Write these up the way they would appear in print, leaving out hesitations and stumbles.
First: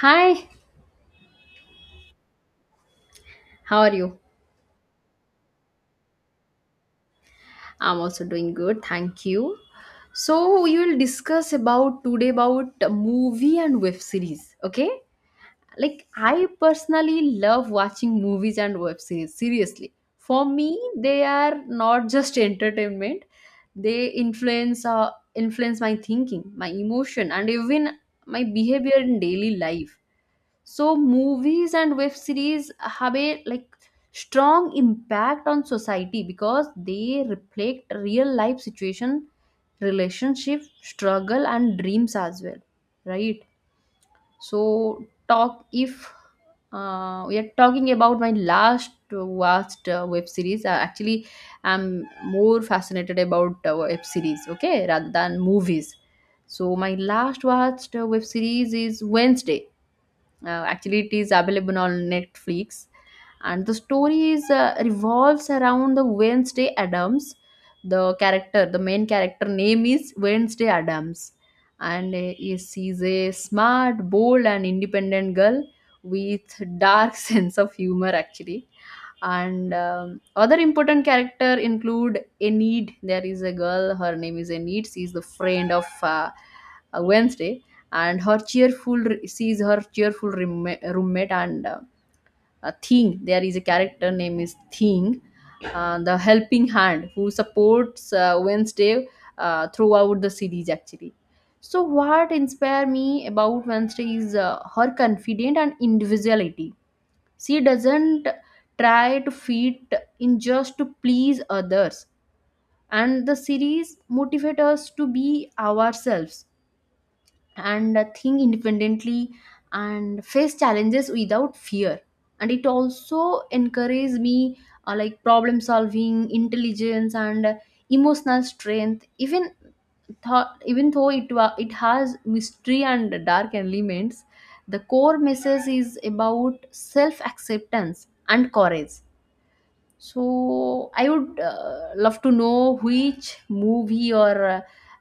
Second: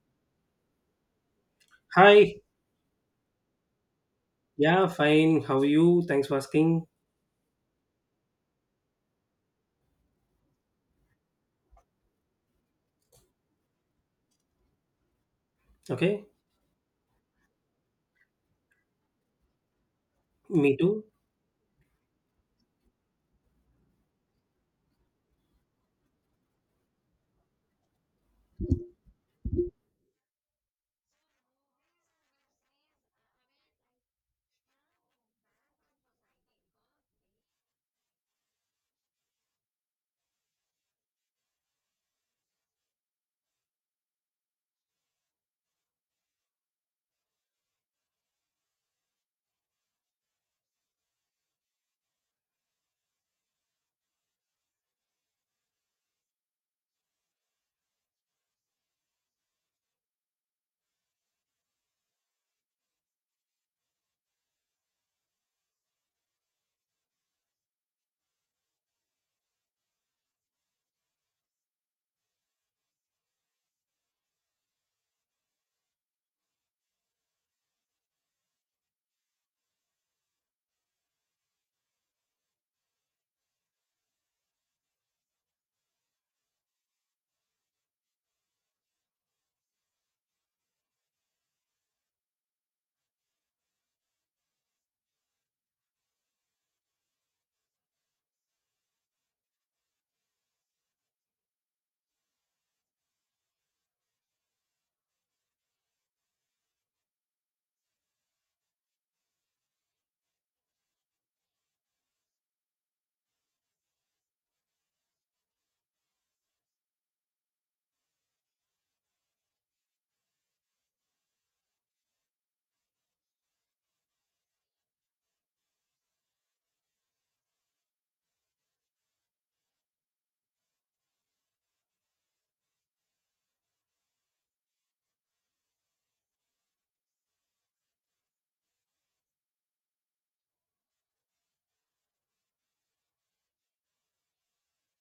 Hi, Hi. how are you? Yeah, fine. How are you? Thanks for asking. I'm also doing good, thank you. So we will discuss about today about movie and web series, okay? Like Okay. I personally love watching movies and web series, seriously. For Me me, too. they are not just entertainment, they influence my thinking, my emotion and even my behavior in daily life. So movies and web series have a like strong impact on society because they reflect real life situation, relationship, struggle and dreams as well, right? So talk if we are talking about my last watched web series. Actually, I'm more fascinated about web series, okay, rather than movies. So my last watched web series is Wednesday. Actually, it is available on Netflix, and the story is revolves around the Wednesday Adams. The main character name is Wednesday Adams, and she's a smart, bold, and independent girl with dark sense of humor. Actually, and other important character include Enid. There is a girl. Her name is Enid. She is the friend of Wednesday, and sees her cheerful roommate and Thing. There is a character name is Thing, the helping hand who supports Wednesday throughout the series actually. So what inspire me about Wednesday is her confidence and individuality. She doesn't try to fit in just to please others, and the series motivate us to be ourselves and think independently and face challenges without fear, and it also encouraged me, like problem solving intelligence and emotional strength. Even though it has mystery and dark elements, the core message is about self acceptance and courage. So I would love to know which movie or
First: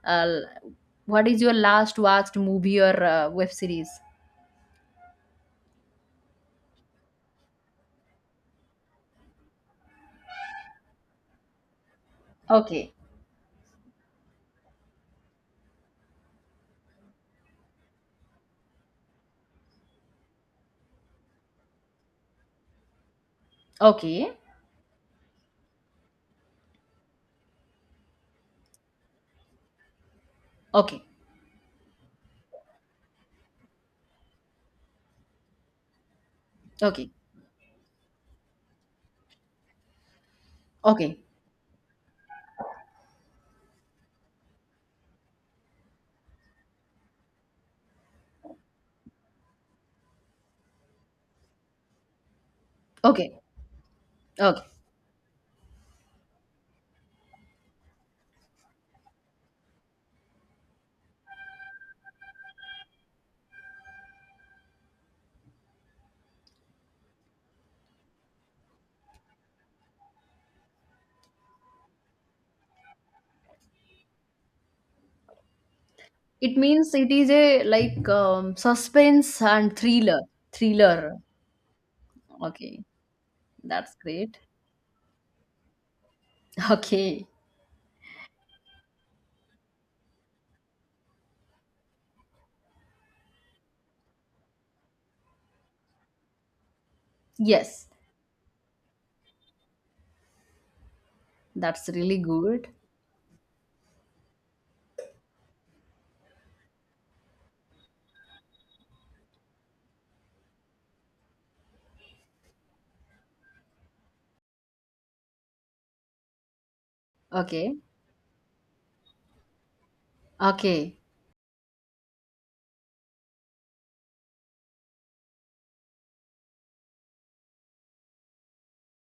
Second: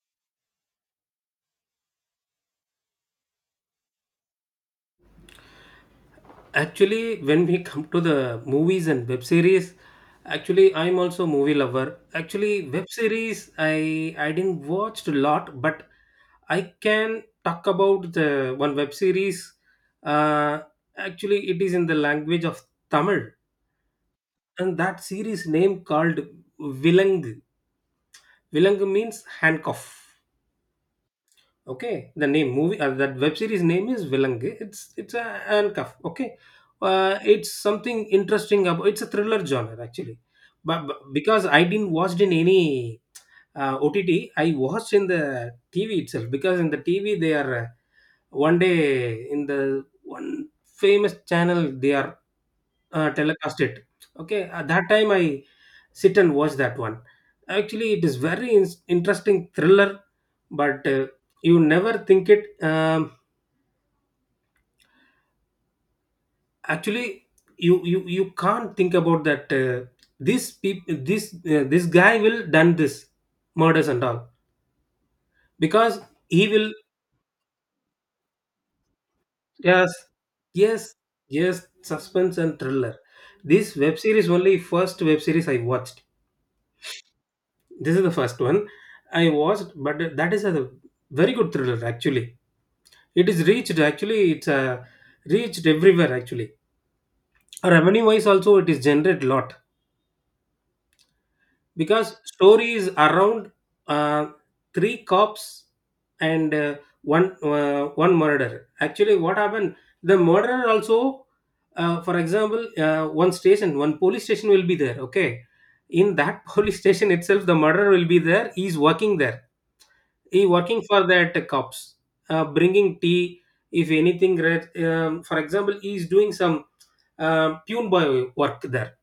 uh, what is your last watched movie or web series? Actually, when we come to the movies and web series, actually I'm also a movie lover. Actually, web Okay, series I didn't watch a lot, but I can talk about the one web series. Uh, actually, it is in the language of Tamil, okay, and that series name called Vilang. Vilang means handcuff. okay, Okay, the name movie, that web series name is Vilangu. It's a an cuff. Okay, okay, it's something interesting about It's a thriller genre actually, but okay, because I didn't watched in any OTT, I watched in the TV itself because in the TV they are, one day in the one famous channel they are, okay, telecast it. Okay, okay. at that time I sit and watch that one. Actually, it is very interesting thriller, but you never think it. Actually, you can't think about that. This this guy will done this murders and all because he It will… means it is a like suspense and Yes, thriller, yes, thriller. yes, suspense and Okay, thriller. This that's web series great. only first web series I watched. Okay, This is the first one I watched, but that is a very good thriller actually. It is reached actually. It's reached everywhere actually. yes, Revenue wise also, it is generated lot. that's Because really good. story is around, uh, three cops and, one murderer. Actually what happened, the murderer also, for example, one station one police station will be there, okay. In that police station itself the Okay, murderer will be there. He's working there, he working okay, for that cops, bringing tea, if anything red. For example, he is doing some pune boy work there,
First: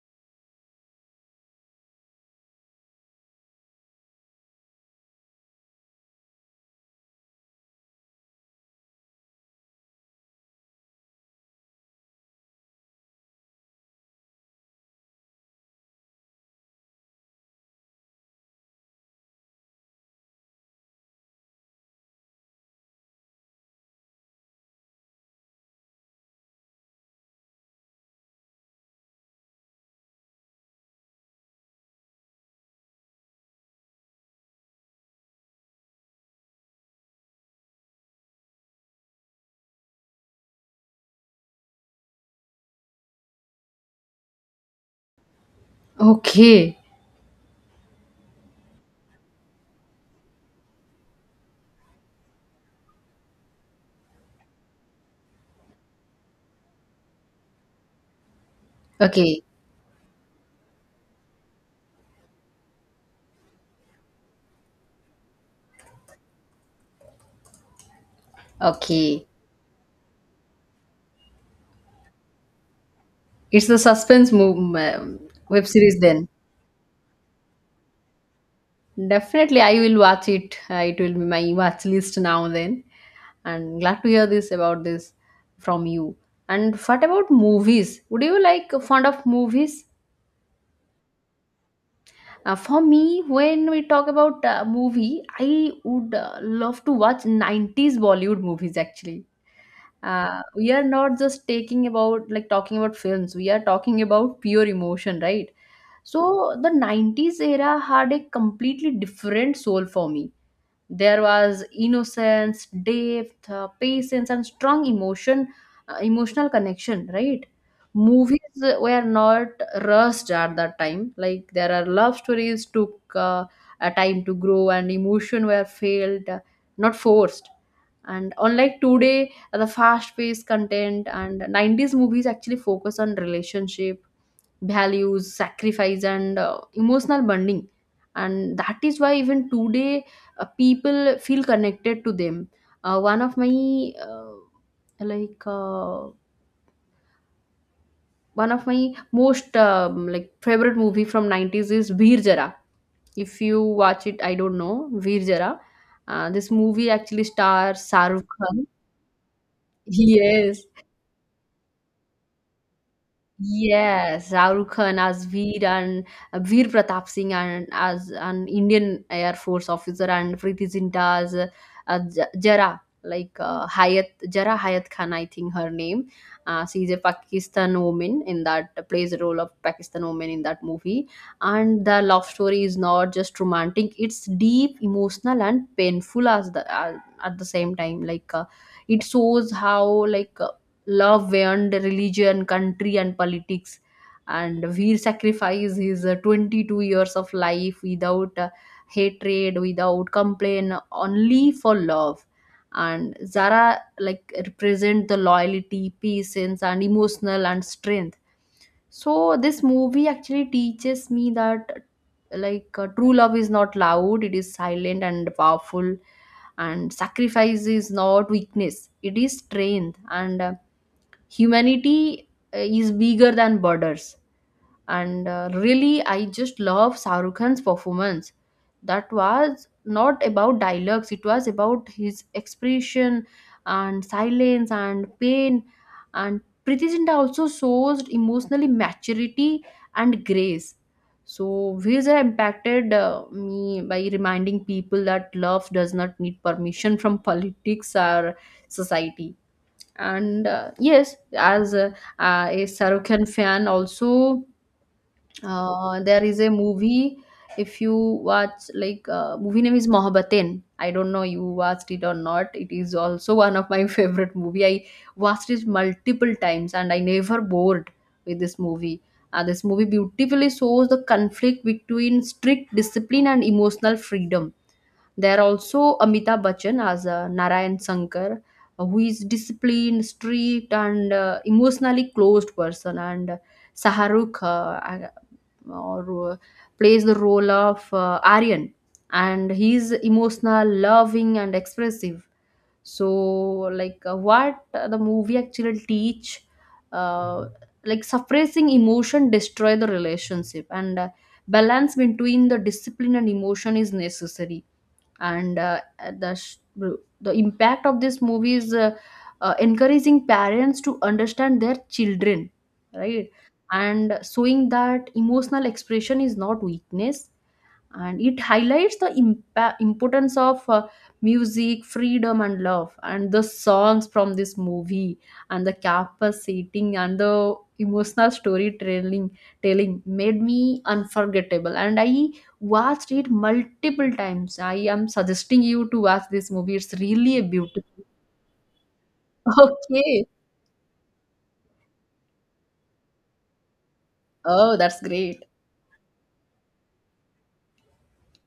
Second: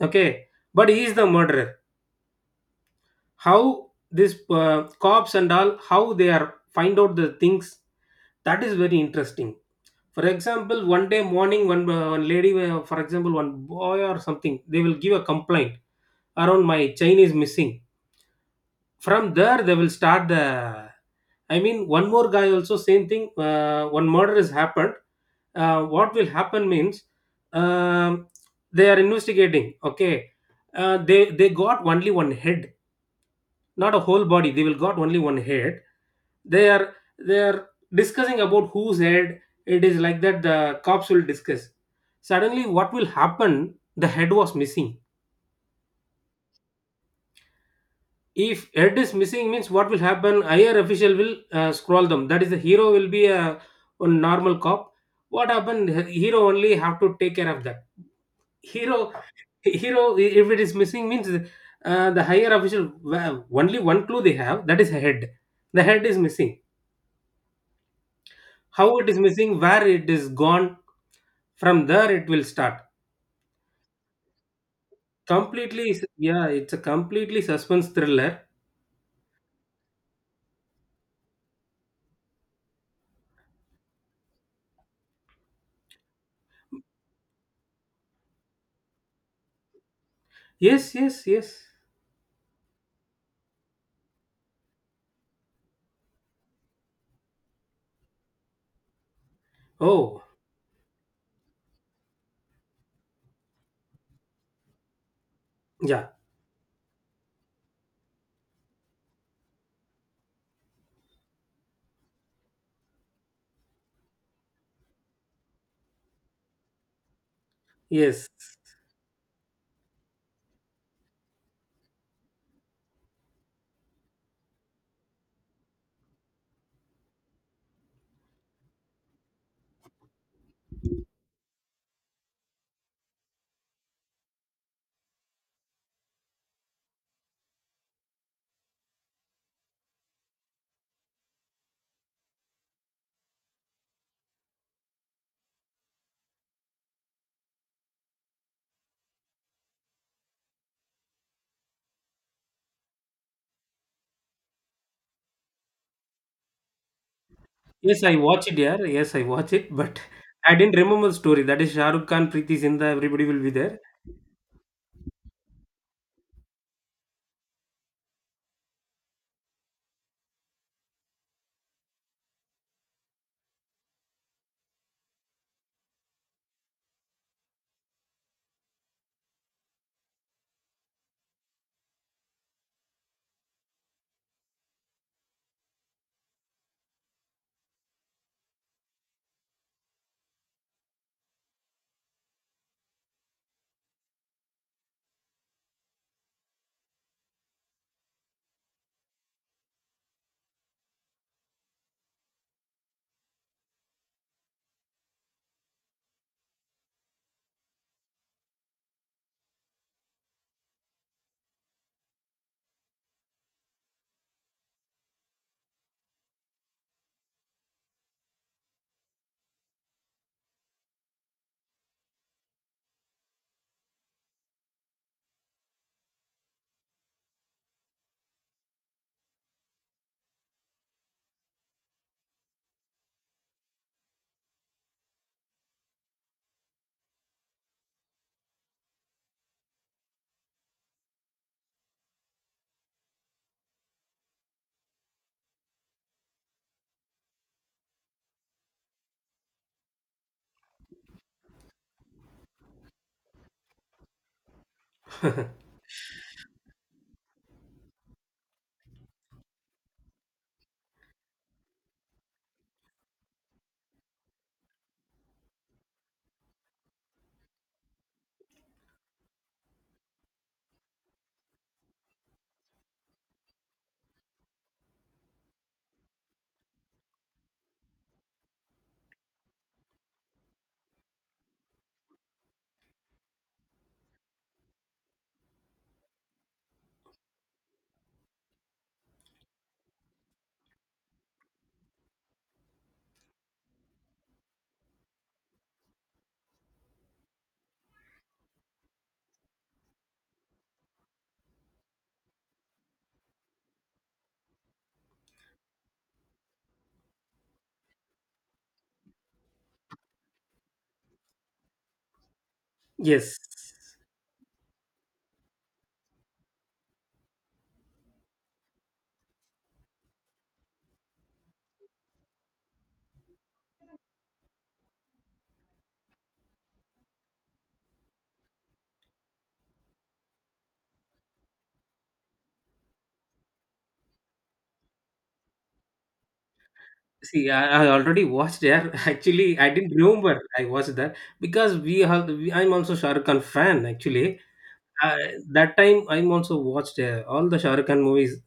okay, but he is the murderer. How this cops and all, how they are find out the things, that is very interesting. For example, one day morning one, one lady, for example one boy or something, they will give a complaint around my chain is missing. From there they will start the I mean one more guy also same thing, one murder has happened. What will happen means, um, they are investigating, okay. They got only one head, not a whole body. They will got only one head. They are they are discussing about whose head it is. Like that the cops will discuss. Suddenly what will happen, the head was missing. okay, If head is missing means, what will happen, higher official will scroll them. That is the hero will be a normal cop. What happened, hero only have to take care of that. hero okay, okay. hero if it is missing means, the higher official, well, only one clue they have, that is head. The head is missing. How it is Okay. missing, where it is gone, from there it will start. It's the suspense move, web series then. Yeah, it's a completely suspense thriller. Definitely, I will watch it. It will be my watch list now then. And glad to hear this about this from you. And what about movies? Would you like fond of movies? Yes, yes, yes. For me, when we talk about movie, I would love to watch 90s Bollywood movies actually. Oh. We are not just taking about like talking about films. We are talking about pure emotion, right? Yeah, So the 90s era had a completely different soul for me. There was innocence, depth, patience, and strong emotion, emotional connection, right? yes, Movies were not rushed at that time. Like, there are love stories took a time to grow, and emotion were felt, not forced. And unlike today, the fast-paced content and 90s movies actually focus on relationship values, sacrifice, and emotional bonding. And that is why even today people feel connected to them. Uh, one of my uh, like uh, One of my most favorite movie from 90s is Veer Jara. If you watch it, I don't know Veer Jara. This movie actually stars yes i Sarv watch it Khan. yeah yes, I watch it, but I Yes, didn't remember the story. That is Shahrukh Khan, Preeti Zinda, everybody will be there. yes, Shahrukh Khan as Veer and Veer Pratap Singh, and as an Indian Air Force officer, and Preeti Zinta as Jara, Hayat Jara Hayat Khan, I think her name. She is a Pakistan woman in that plays the role of Pakistan woman in that movie. And the love story is not just romantic; it's deep, emotional, and painful as the at the same time. Like, it shows how love beyond religion, country, and politics. And Veer sacrificed his 22 years of life without hatred, without complaint, only for love. And Zara like represent the loyalty, patience, and emotional and strength. So this movie actually teaches me that like true love is not loud; it is silent and powerful, and sacrifice is not weakness, it is strength and humanity is bigger than borders. And really I just love Shahrukh Khan's performance. That was not about dialogues, it was about his expression and silence and pain. And Priti Zinta also shows emotionally maturity and grace. So these have impacted me by reminding people that love does not need permission from politics or society. And yes, as a Shahrukh fan, also there is a movie. If you watch, like, movie name is Mohabbatein. I don't know you watched it or not. It is also one of my favorite movie. I watched it multiple times and I never bored with this movie. This movie beautifully shows the conflict between strict discipline and emotional freedom. There are also Amitabh Bachchan as Narayan Sankar, who is disciplined, strict, and emotionally closed person, and Shahrukh or plays the role of Aryan, and he is emotional, loving, and expressive. So, like, what the movie actually teach, uh, like suppressing emotion destroy the relationship, and balance between the discipline and emotion is necessary. And the impact of this movie is encouraging parents to understand their children, right? Yes. And showing that emotional expression is not weakness, and it highlights the importance of music freedom and love. And the songs from this movie and the campus setting and the emotional storytelling telling made me unforgettable, and I watched it multiple times. I am suggesting you to watch this movie, it's really See, a I beautiful. already watched there. Actually, I didn't Okay. remember. I watched that, because I'm also Shahrukh Khan fan actually. Oh, that's uh, great. that time I'm also watched all the Shah Rukh Khan movies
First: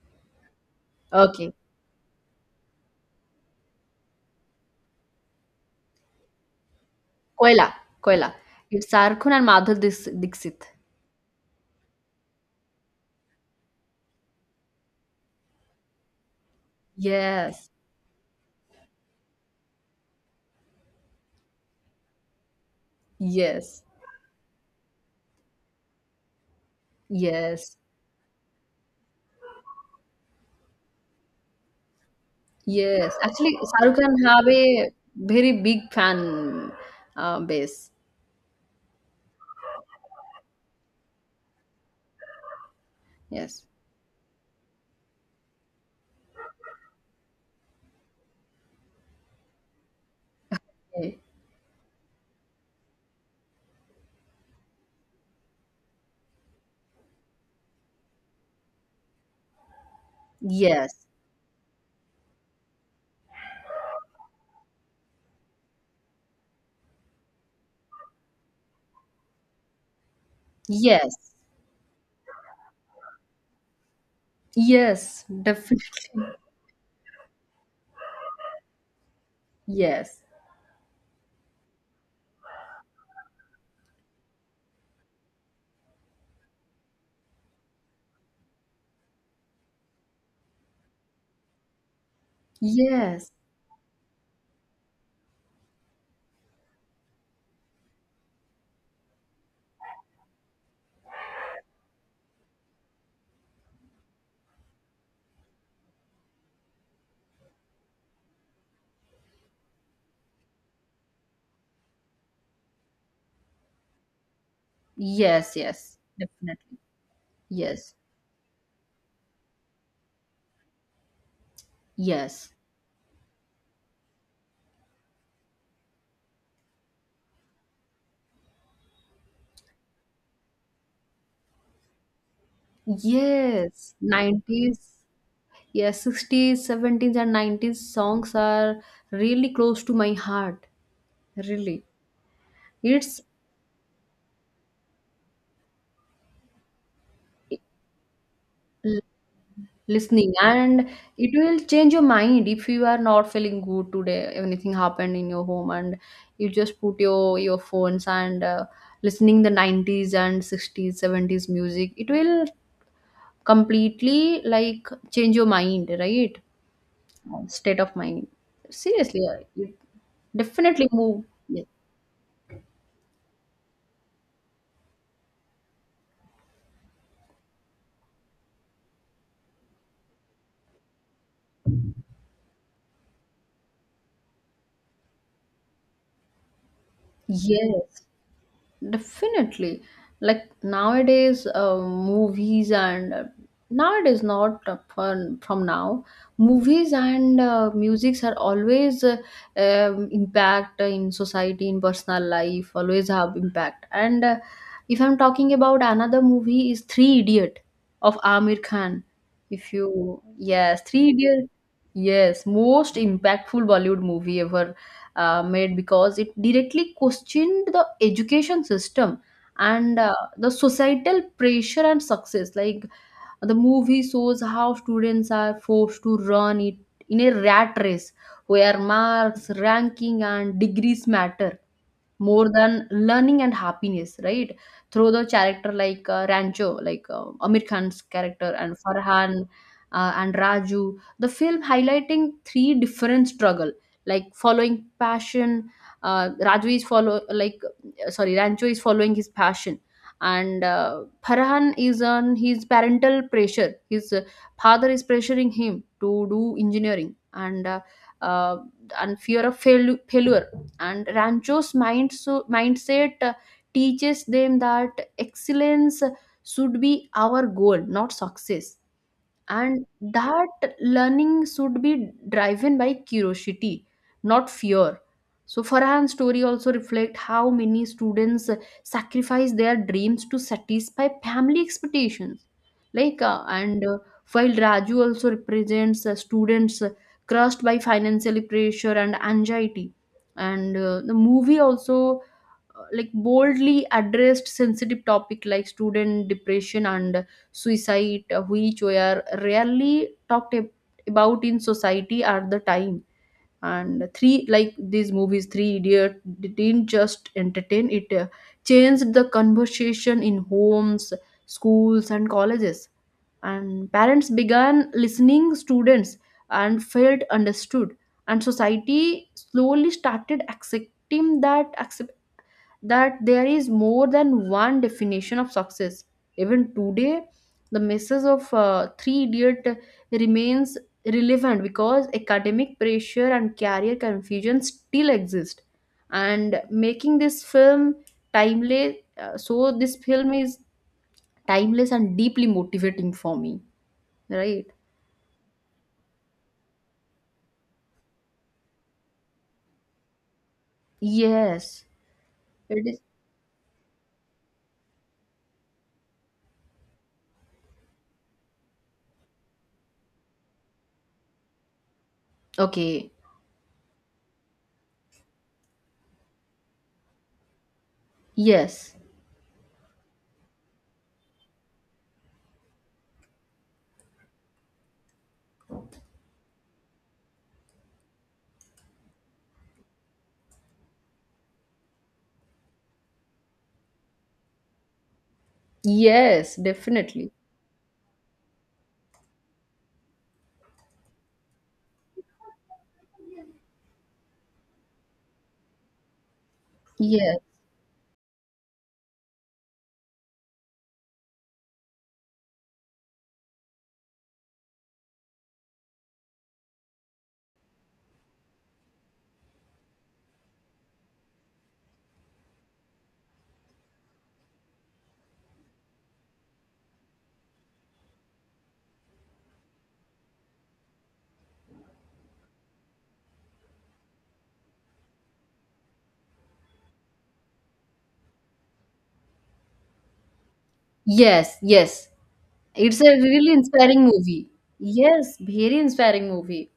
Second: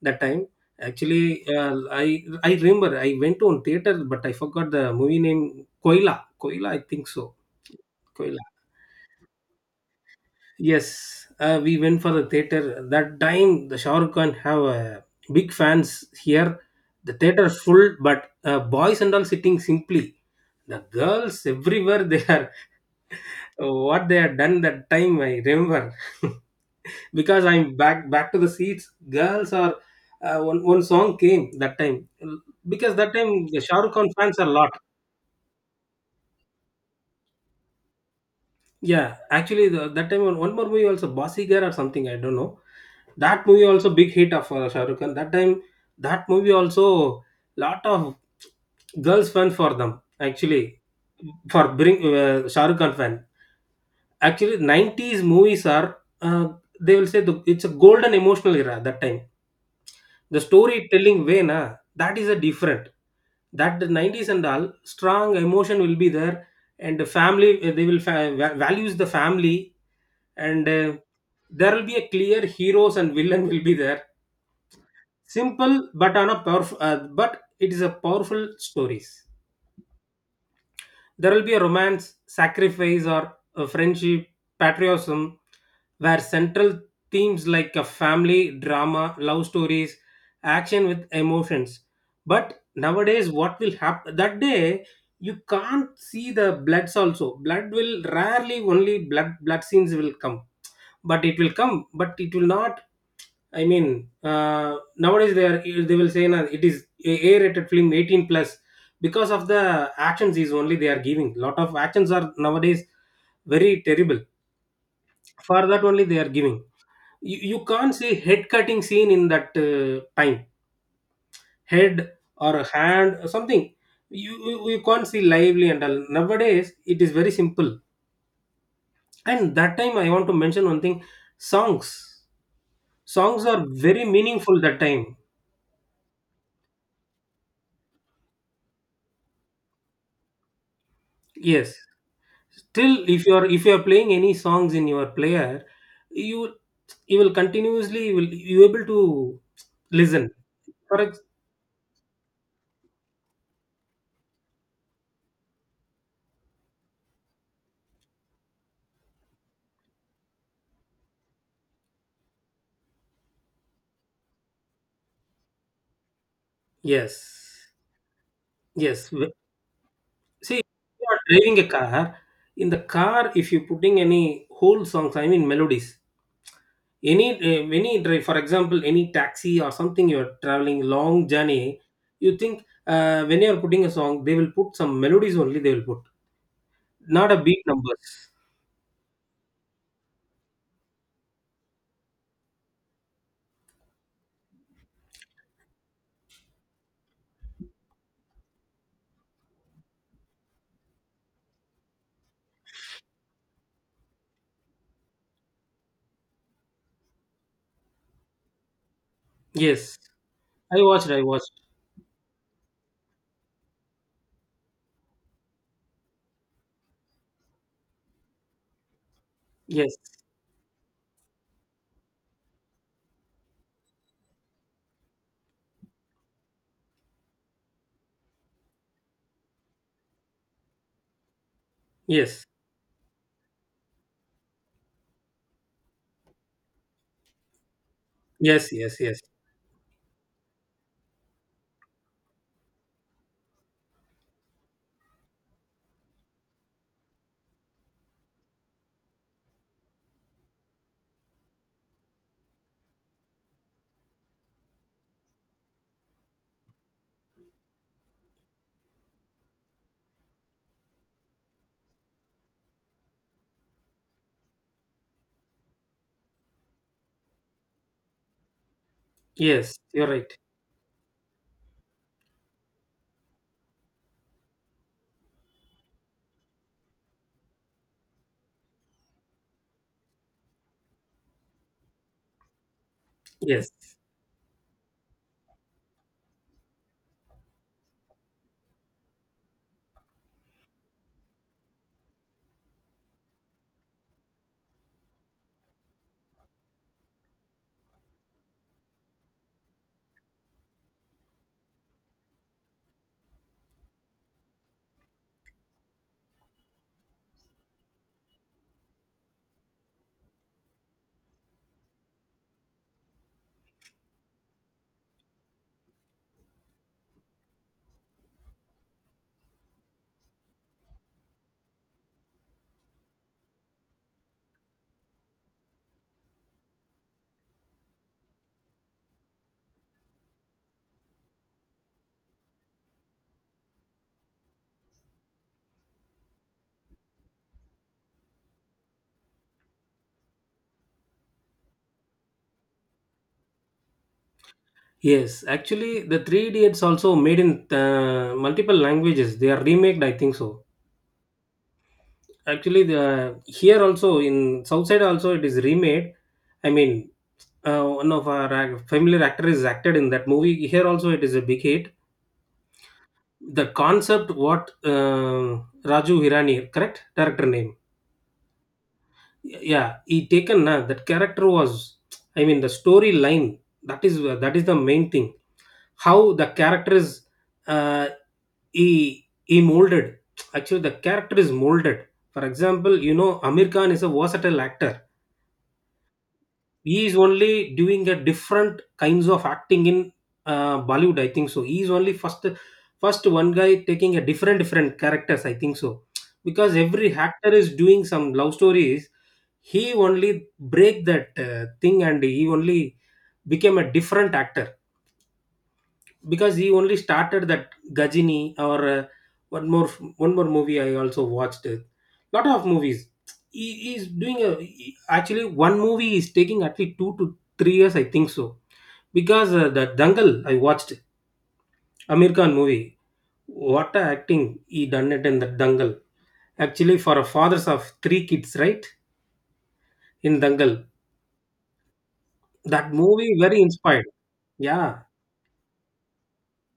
that time actually. Okay. Uh, i i remember I went on theater, but I forgot the movie name. Koila, Koila I think so. Koila. Koila. Koila. It's Sarkhun and Madhur Dixit. Yes, we went for the theater. That time the Shah Rukh Khan have big fans here. The theater is Yes, full, but boys and all sitting simply. The girls everywhere they are. yes, What they had done that time, I remember. Because I'm yes. back back to the seats. Girls are, one song came that time. Because that Yes, time actually, the Shah Rukh Shahrukh Khan Khan fans are have a lot. a very big fan base. Yeah, actually that time one more movie also, Basigar or something, I don't know. That movie Yes. also big hit of Shah Rukh Khan. That time that movie also lot of girls fan for them actually, Eh, for bring Shah Rukh Khan fan. Actually, 90s movies are, they will say it's a golden emotional era. That time the Yes. storytelling way na, that is a different. That the 90s and all, strong emotion will be there, and the family, eh, they will fa- va- values the family, and Yes. there will be a clear heroes and villain will be there. Yes. Simple but on Definitely. a powerful, but it is a powerful stories. Yes. There will be a romance, sacrifice, or a friendship, patriotism, where central themes like a family, drama, love stories, action with emotions. But nowadays, Yes. what will happen that day? You can't see the bloods also. Blood will rarely, only blood scenes will come, but it will come, but it will not. I mean, nowadays they will say nah, it is a rated film 18 plus, because of the actions is only they are giving. Lot of actions are nowadays very terrible. Yes. For that Yes. only they are giving. Definitely. You Yes. can't see head cutting scene in that time. Head Yes. or a hand or something. You can't see lively and all. Nowadays it is very simple. And that time I want to mention one thing: songs. Songs are Yes. very meaningful that 90s. time. Yes. 60s, 70s, and 90s songs are really close to my heart. Yes, Really. still, It's if you are, if you are playing any songs in your player, you you will continuously, you able to listen. listening, and for ex- it will change your mind. If you are not feeling good today, anything happened in your home, and you just put your phones and, listening the 90s and 60s 70s music, it will completely like change your mind, right? yes. State of mind, yes seriously. w- It See, if definitely you are move, driving yes, a car, in the car, if you putting any whole songs, I mean melodies, any drive, for example any taxi or something, you are traveling long journey, you think, when you are putting a song, they will put some melodies only they will put, not a beat yes. numbers. Definitely. Like nowadays, movies and nowadays, not from now, movies and musics are always impact in society, in personal life, always have impact. And if I'm talking about another movie, is Three Idiot of Amir Khan. If Yes. you, yes, Three I Idiot, watched. yes, most impactful Bollywood movie ever made, because it directly questioned the education system Yes. and the societal pressure and success. Like, the movie shows how students are forced to run it in a rat race where marks ranking and degrees matter Yes, more than learning and happiness, right? Through the character like Rancho, like Amir Khan's character, yes, and yes, yes, Farhan and Raju, the film highlighting three different struggle, like following passion. Raju is follow like sorry, Rancho is following his passion, and Farhan is on his parental pressure. His father is pressuring him to do engineering, uh, and fear of failure. And Rancho's mindset teaches them that excellence should be our goal, not success. yes. And You're right. that learning should be driven by curiosity, not fear. So Farhan's story also reflects how many students sacrifice their dreams to satisfy family expectations, like uh, Yes, and uh, while Raju also represents students crushed by financial pressure and anxiety. And the movie also like boldly addressed sensitive topic like student depression and suicide, which were rarely talked about in society at the time. And like these movies, Three Idiot didn't just entertain; it changed the conversation in homes, schools, and colleges. And parents began listening, students, and felt understood. And society slowly started accepting that there is more than one definition of success. Even today, the message of Three Idiot remains relevant because academic pressure and career confusion still exist. And making this film timeless, so this film is timeless and deeply motivating for me, right? yes. Actually, the Three Idiots also made in multiple languages. They are remade, I think so. Yes, Actually, it is. the here also in South Side also it is remade. I mean, one of our familiar actors acted in that movie. Here also it is a big hit. Okay. The concept, what, Raju Hirani, correct? Director name. Yes. Yeah, he taken na. That character was, I mean, the storyline, that is, that is the main thing. How the character is, uh, he molded. Actually the character is molded. For example, you know Amir Khan is a versatile actor. Yes, He is definitely. only doing a different kinds of acting in Bollywood, I think so. He is only first, first one guy taking a different different characters, I think so. Because every Yes. actor is doing some love stories, he only break that thing, and he only became a different actor. Because he only started that Gajini or, one more one more movie I also watched. A lot of movies. He is doing a actually, one movie is taking at least 2 to 3 years, I think so. Because the Dangal I watched, Amir Khan movie. What a acting he done it in the Dangal. Actually, for a fathers of three kids, right? In Dangal, Yes, yes. that It's a movie really very inspiring inspired. movie. Yeah, Yes, very inspiring movie.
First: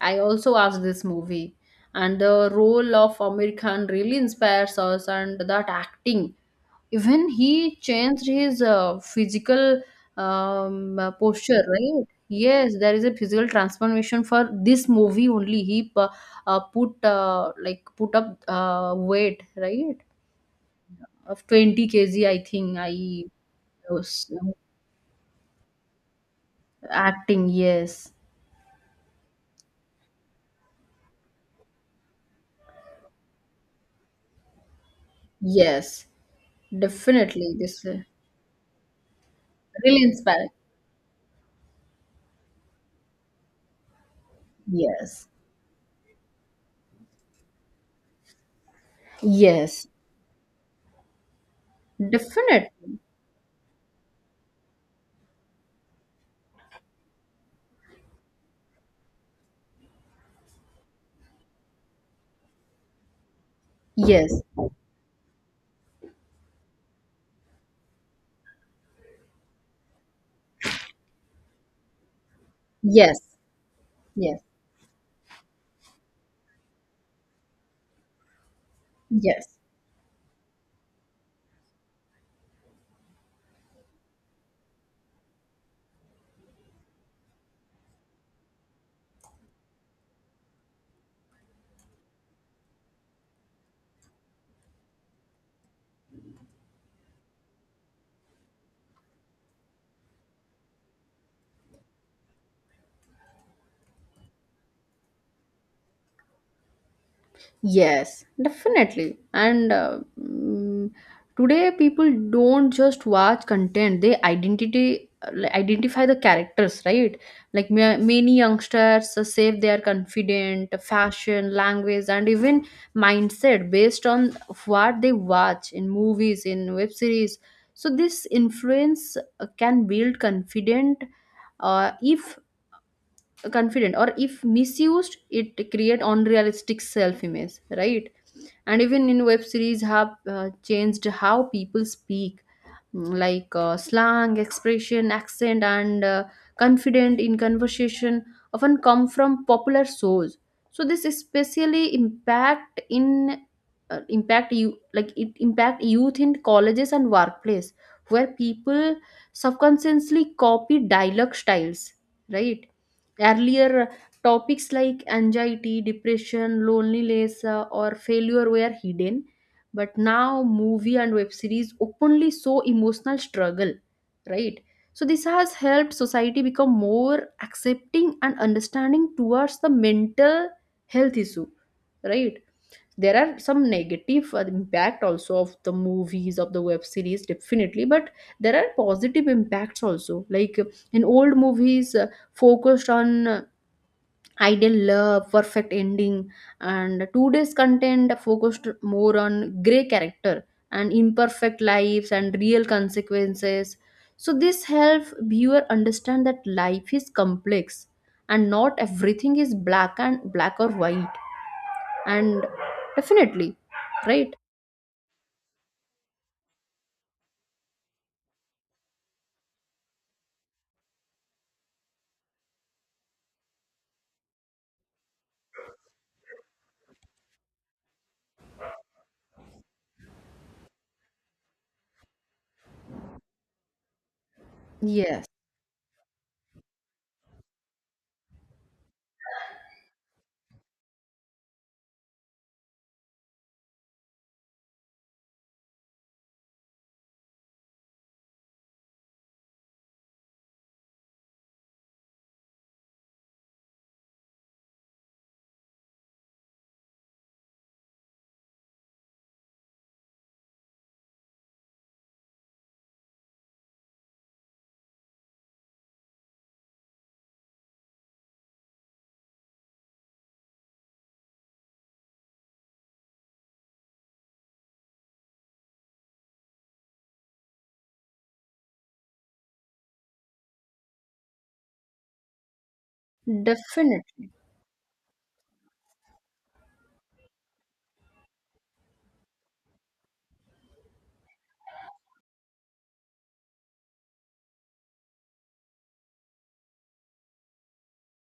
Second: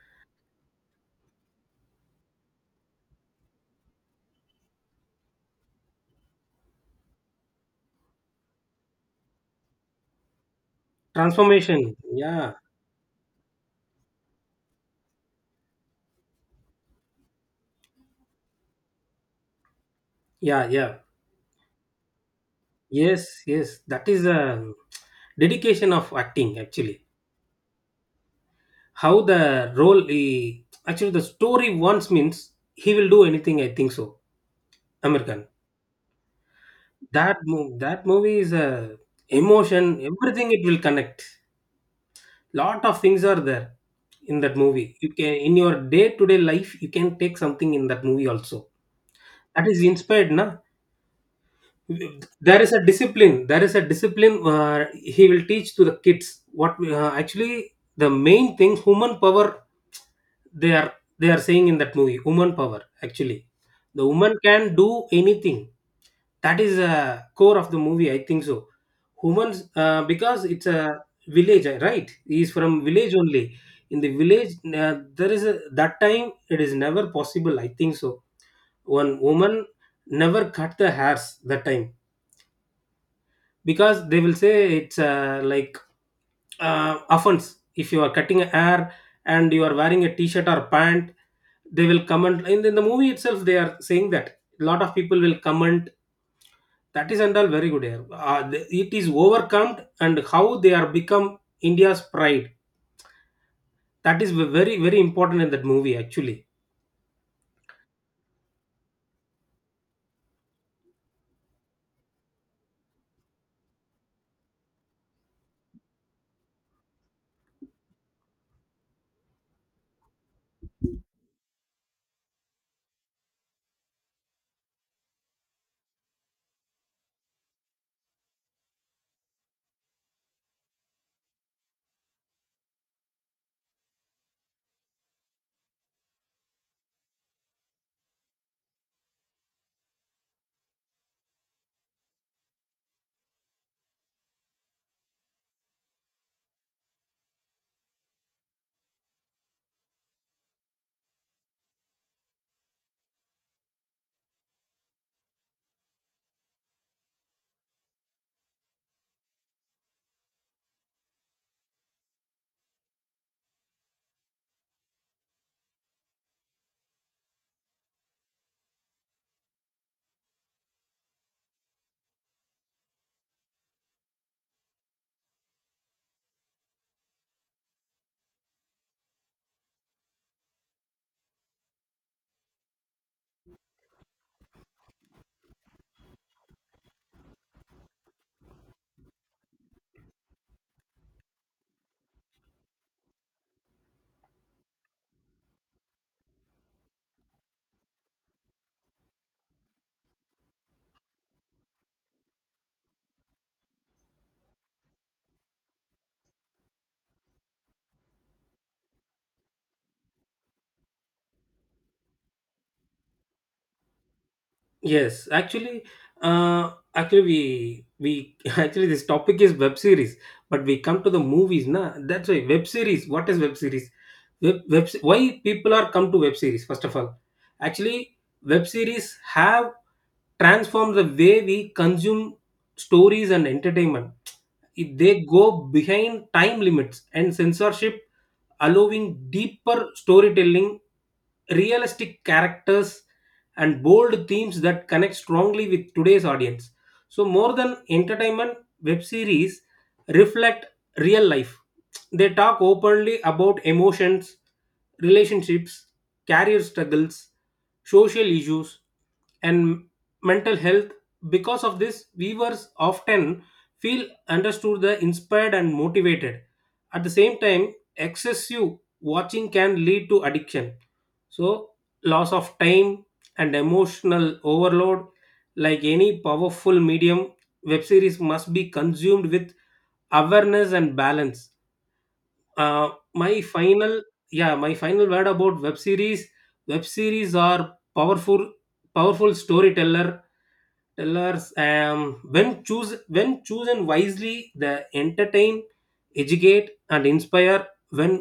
I also watched this movie, and the role of Amir Khan really inspires us, and that acting. Even he changed his physical posture, transformation. right? Yeah. Yes, there is a physical transformation for this movie only. He put up weight, right? Yeah. Yeah. Of 20 kg, I think. I Yes, yes, that is was a dedication of acting actually. acting. Yes, How the role he, actually the story once means, he will do anything, I think so. American. yes. That Definitely, movie, this is that movie is a emotion. really inspiring. Everything it will connect. Lot of things are there in that movie. You Yes. can in your day-to-day life you can take something in that movie also. That is Yes. inspired na. There is a Definitely. discipline, there is a discipline, where he will teach to the kids. What we, actually, the main thing, human power, they are they are saying in that movie, woman power actually. The woman Yes. can do anything. That is a core of the movie, I think so. Humans, because it's a village, right, he is from village Yes. only. In the Yes. village, there is a, that time it is never possible, I think so. One Yes. woman never cut the hairs that time, because they will say it's, like, offense if you are cutting hair and you are wearing a t-shirt or pant. They will comment, in the movie itself they are saying that a lot of people will comment. That is and all very good hair, it is overcome, and how they are become India's pride. That is very very important in that movie actually. Yes, definitely. And today people don't just watch content; they identify the characters, right? Like many youngsters say they are confident, fashion, language, and even mindset based on what they watch in movies, in web series. So this influence can build confident if confident or if misused it create unrealistic self image, right? And even in web series have changed how people speak. Like slang expression accent and confident in conversation often come from popular shows. So this especially impact in impact youth in colleges and workplace where people subconsciously copy dialogue styles, right? Earlier, topics like anxiety, depression, loneliness, or failure were hidden, but now movie and web series openly show emotional struggle, right? So this has helped society become more accepting and understanding towards the mental health issue, right? There are some negative impact also of the movies of the web series definitely, but there are positive impacts also. Like in old movies focused on ideal love, perfect ending, and today's content focused more on grey character and imperfect lives and real consequences. So this helps viewer understand that life is complex and not everything is black or white. And definitely, right? Yes, actually, actually we actually this topic is web series, but we come to the movies, na. That's why web series. What is web series? Web, why people are come to web series? First of all, actually, web series have transformed the way we consume stories and entertainment. If they Yes, go behind time limits and censorship, allowing deeper storytelling, realistic characters, and bold themes that connect strongly with today's audience. So, more than entertainment, web series reflect real life. They talk openly about emotions, relationships, career struggles, social issues, and mental health. Because of this, viewers often feel understood, the inspired, and motivated. At the same time, excessive watching can lead to addiction, so loss of time and emotional overload. Like any powerful medium, web series must be consumed with awareness and balance. My final definitely. Yeah, my final word about web series: web series are powerful, powerful storyteller tellers. When choose when chosen wisely, they entertain, educate and inspire. When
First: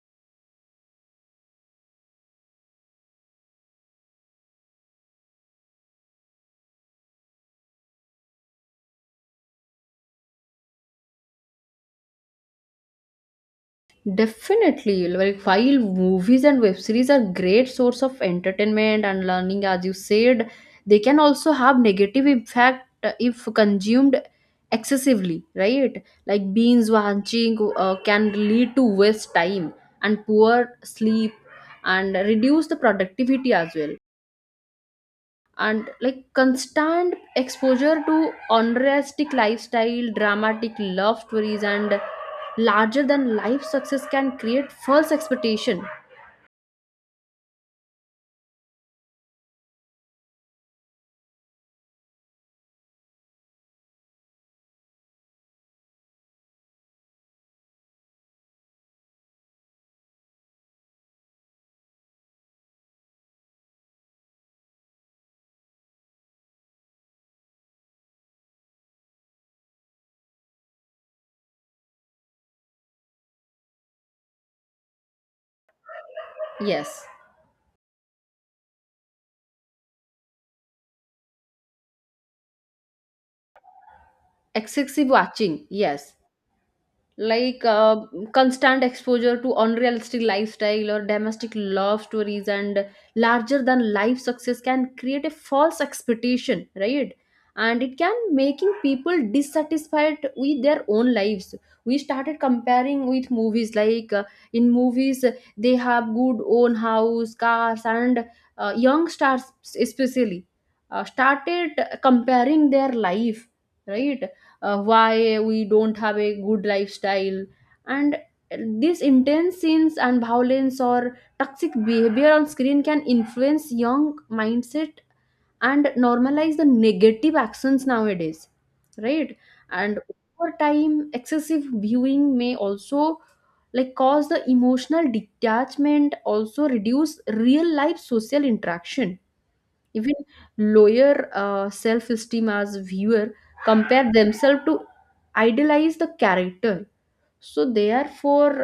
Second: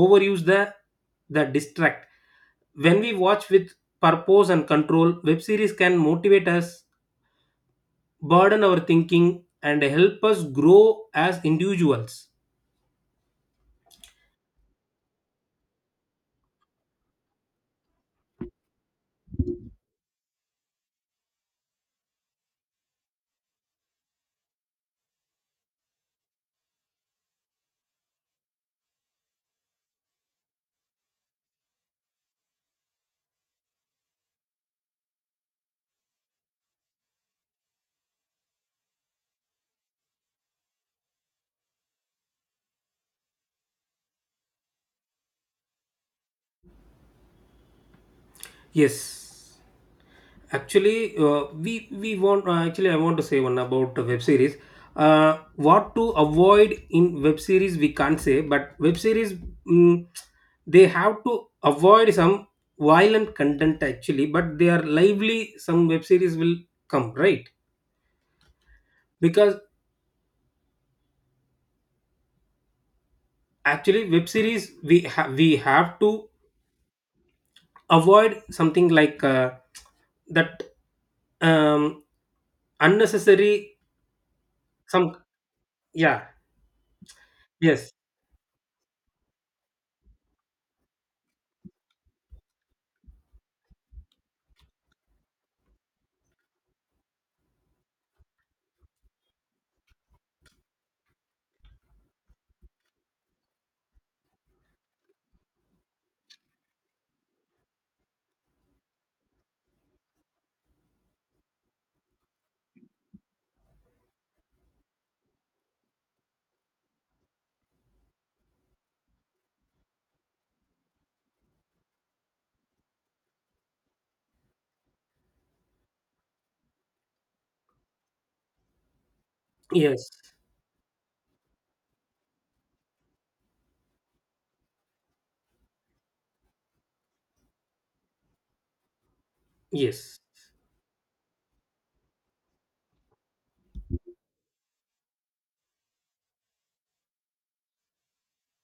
overuse, the distract. When we watch with purpose and control, web series can motivate us, burden our thinking, and help us grow as individuals. Definitely, like while movies and web series are great source of entertainment and learning, as you said, they can also have negative impact if consumed excessively, right? Like binge watching can lead to waste time and poor sleep and reduce the productivity as well. And like constant exposure to unrealistic lifestyle dramatic love stories and larger than life success can create false expectation. Yes. Actually, we want actually I want to say one about the web series. What to avoid in web series we can't say, but web series, mm, they have to avoid some violent content actually. But they are lively. Some web series will come, right? Because actually web series we have to Yes, avoid something like, that um, unnecessary excessive some. watching, yes. Yeah. Like Yes, constant exposure to unrealistic lifestyle or domestic love stories and larger than life success can create a false expectation, right? And it can making people dissatisfied with their own lives. We started comparing with movies. Like in movies they have good own house cars and young stars especially started comparing their life, right? Why we don't have a good lifestyle? And these intense scenes and violence or toxic behavior on screen can influence young mindset and normalize the negative actions nowadays, right? And yes, over time excessive viewing may also like cause the emotional detachment, also reduce real life social interaction, even yes. lower self-esteem as viewer compare themselves to idealize the character. So therefore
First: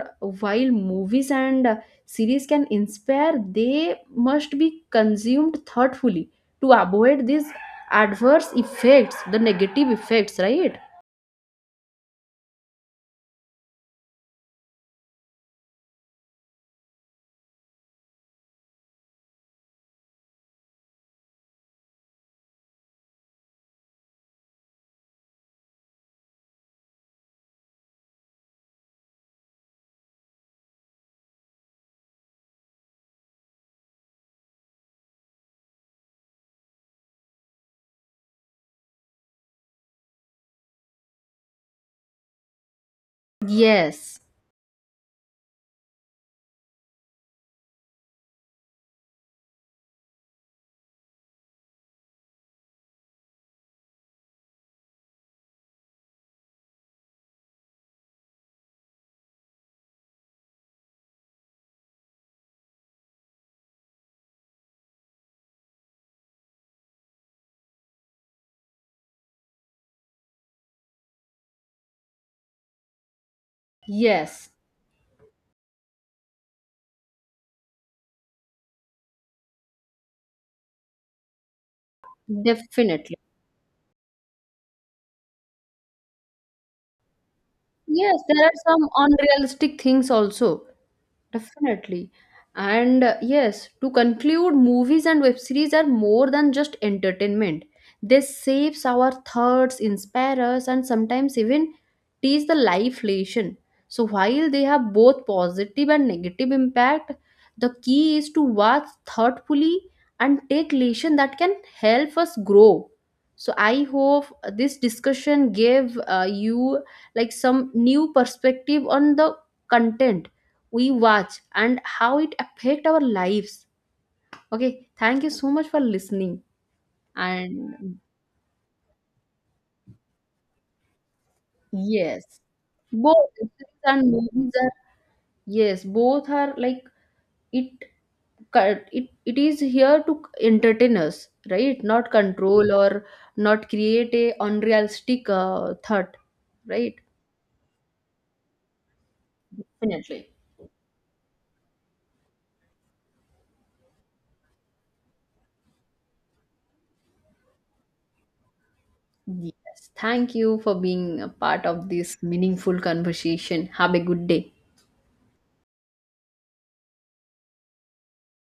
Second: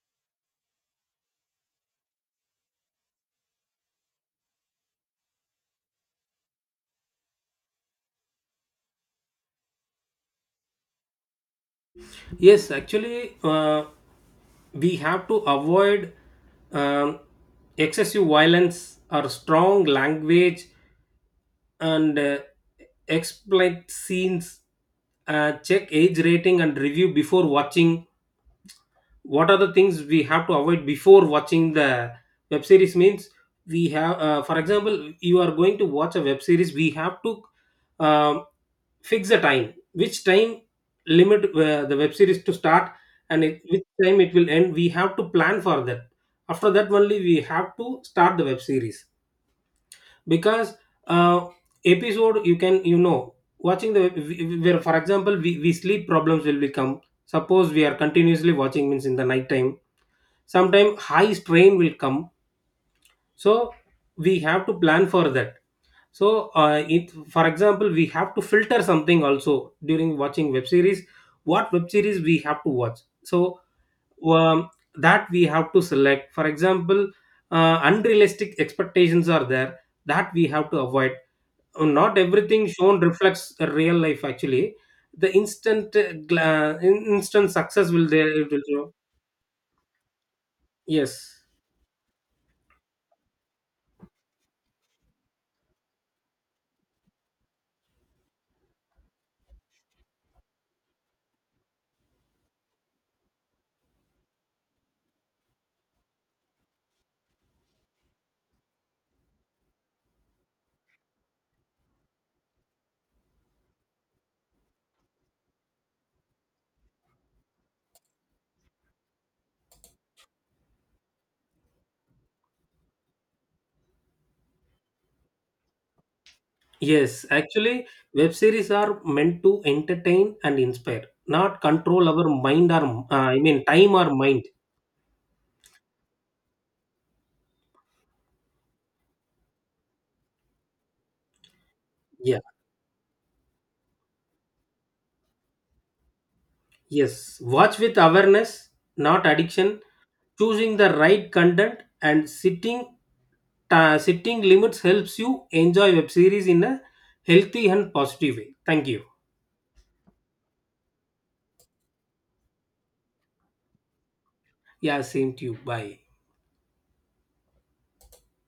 while movies and series can inspire, they must be consumed thoughtfully to avoid these adverse effects, the negative effects, right? Yes, actually, we have to avoid, um, excessive violence or strong language, and explicit scenes. Check age rating and review before watching. What are the things we have to avoid before watching the web series? Means we have, for example, you are going to watch a web series. We have to, um, fix a time, which time limit the web series to start and it, which Yes, time it will end, we have to plan for that. After that only we have to start the web series. Because uh, episode you can, you know, watching the web- we- where for example we sleep problems will become. Suppose we are continuously watching means, in the night time sometime high strain will come, so we have to plan for that. So it, for example, we have to filter something also during watching web series, what web series we have to watch. So, yes, um, that we have to select. For example, unrealistic expectations are there, that we have to avoid. Not everything shown definitely. reflects the real life actually. The instant, instant success will Yes, there, there it are will show. some unrealistic things also. Yes. Definitely. And yes, to conclude, movies and web series are more than just entertainment. They shapes our thoughts, inspire us, and sometimes even teach the life lesson. So while they have both positive and negative impact, the key is to watch thoughtfully and take lesson that can help us grow. So I hope this discussion gave you like some new perspective on the content we watch and how it affect our lives. Okay, thank you so much for listening. Yes, actually, And web series are meant to entertain and inspire, not control our yes, mind, or both I mean series time and or mind. movies are, yes, both are like, it co- it it is here to entertain us, right, not Yeah. control or not create a unrealistic thought, right? Yes. Watch with awareness, not addiction. Definitely. Choosing the right content and sitting, sitting limits helps you enjoy web series in a healthy and positive way. Thank you. Yes, thank you for being a part of this meaningful conversation. Have a good day. Yeah, same to you. Bye.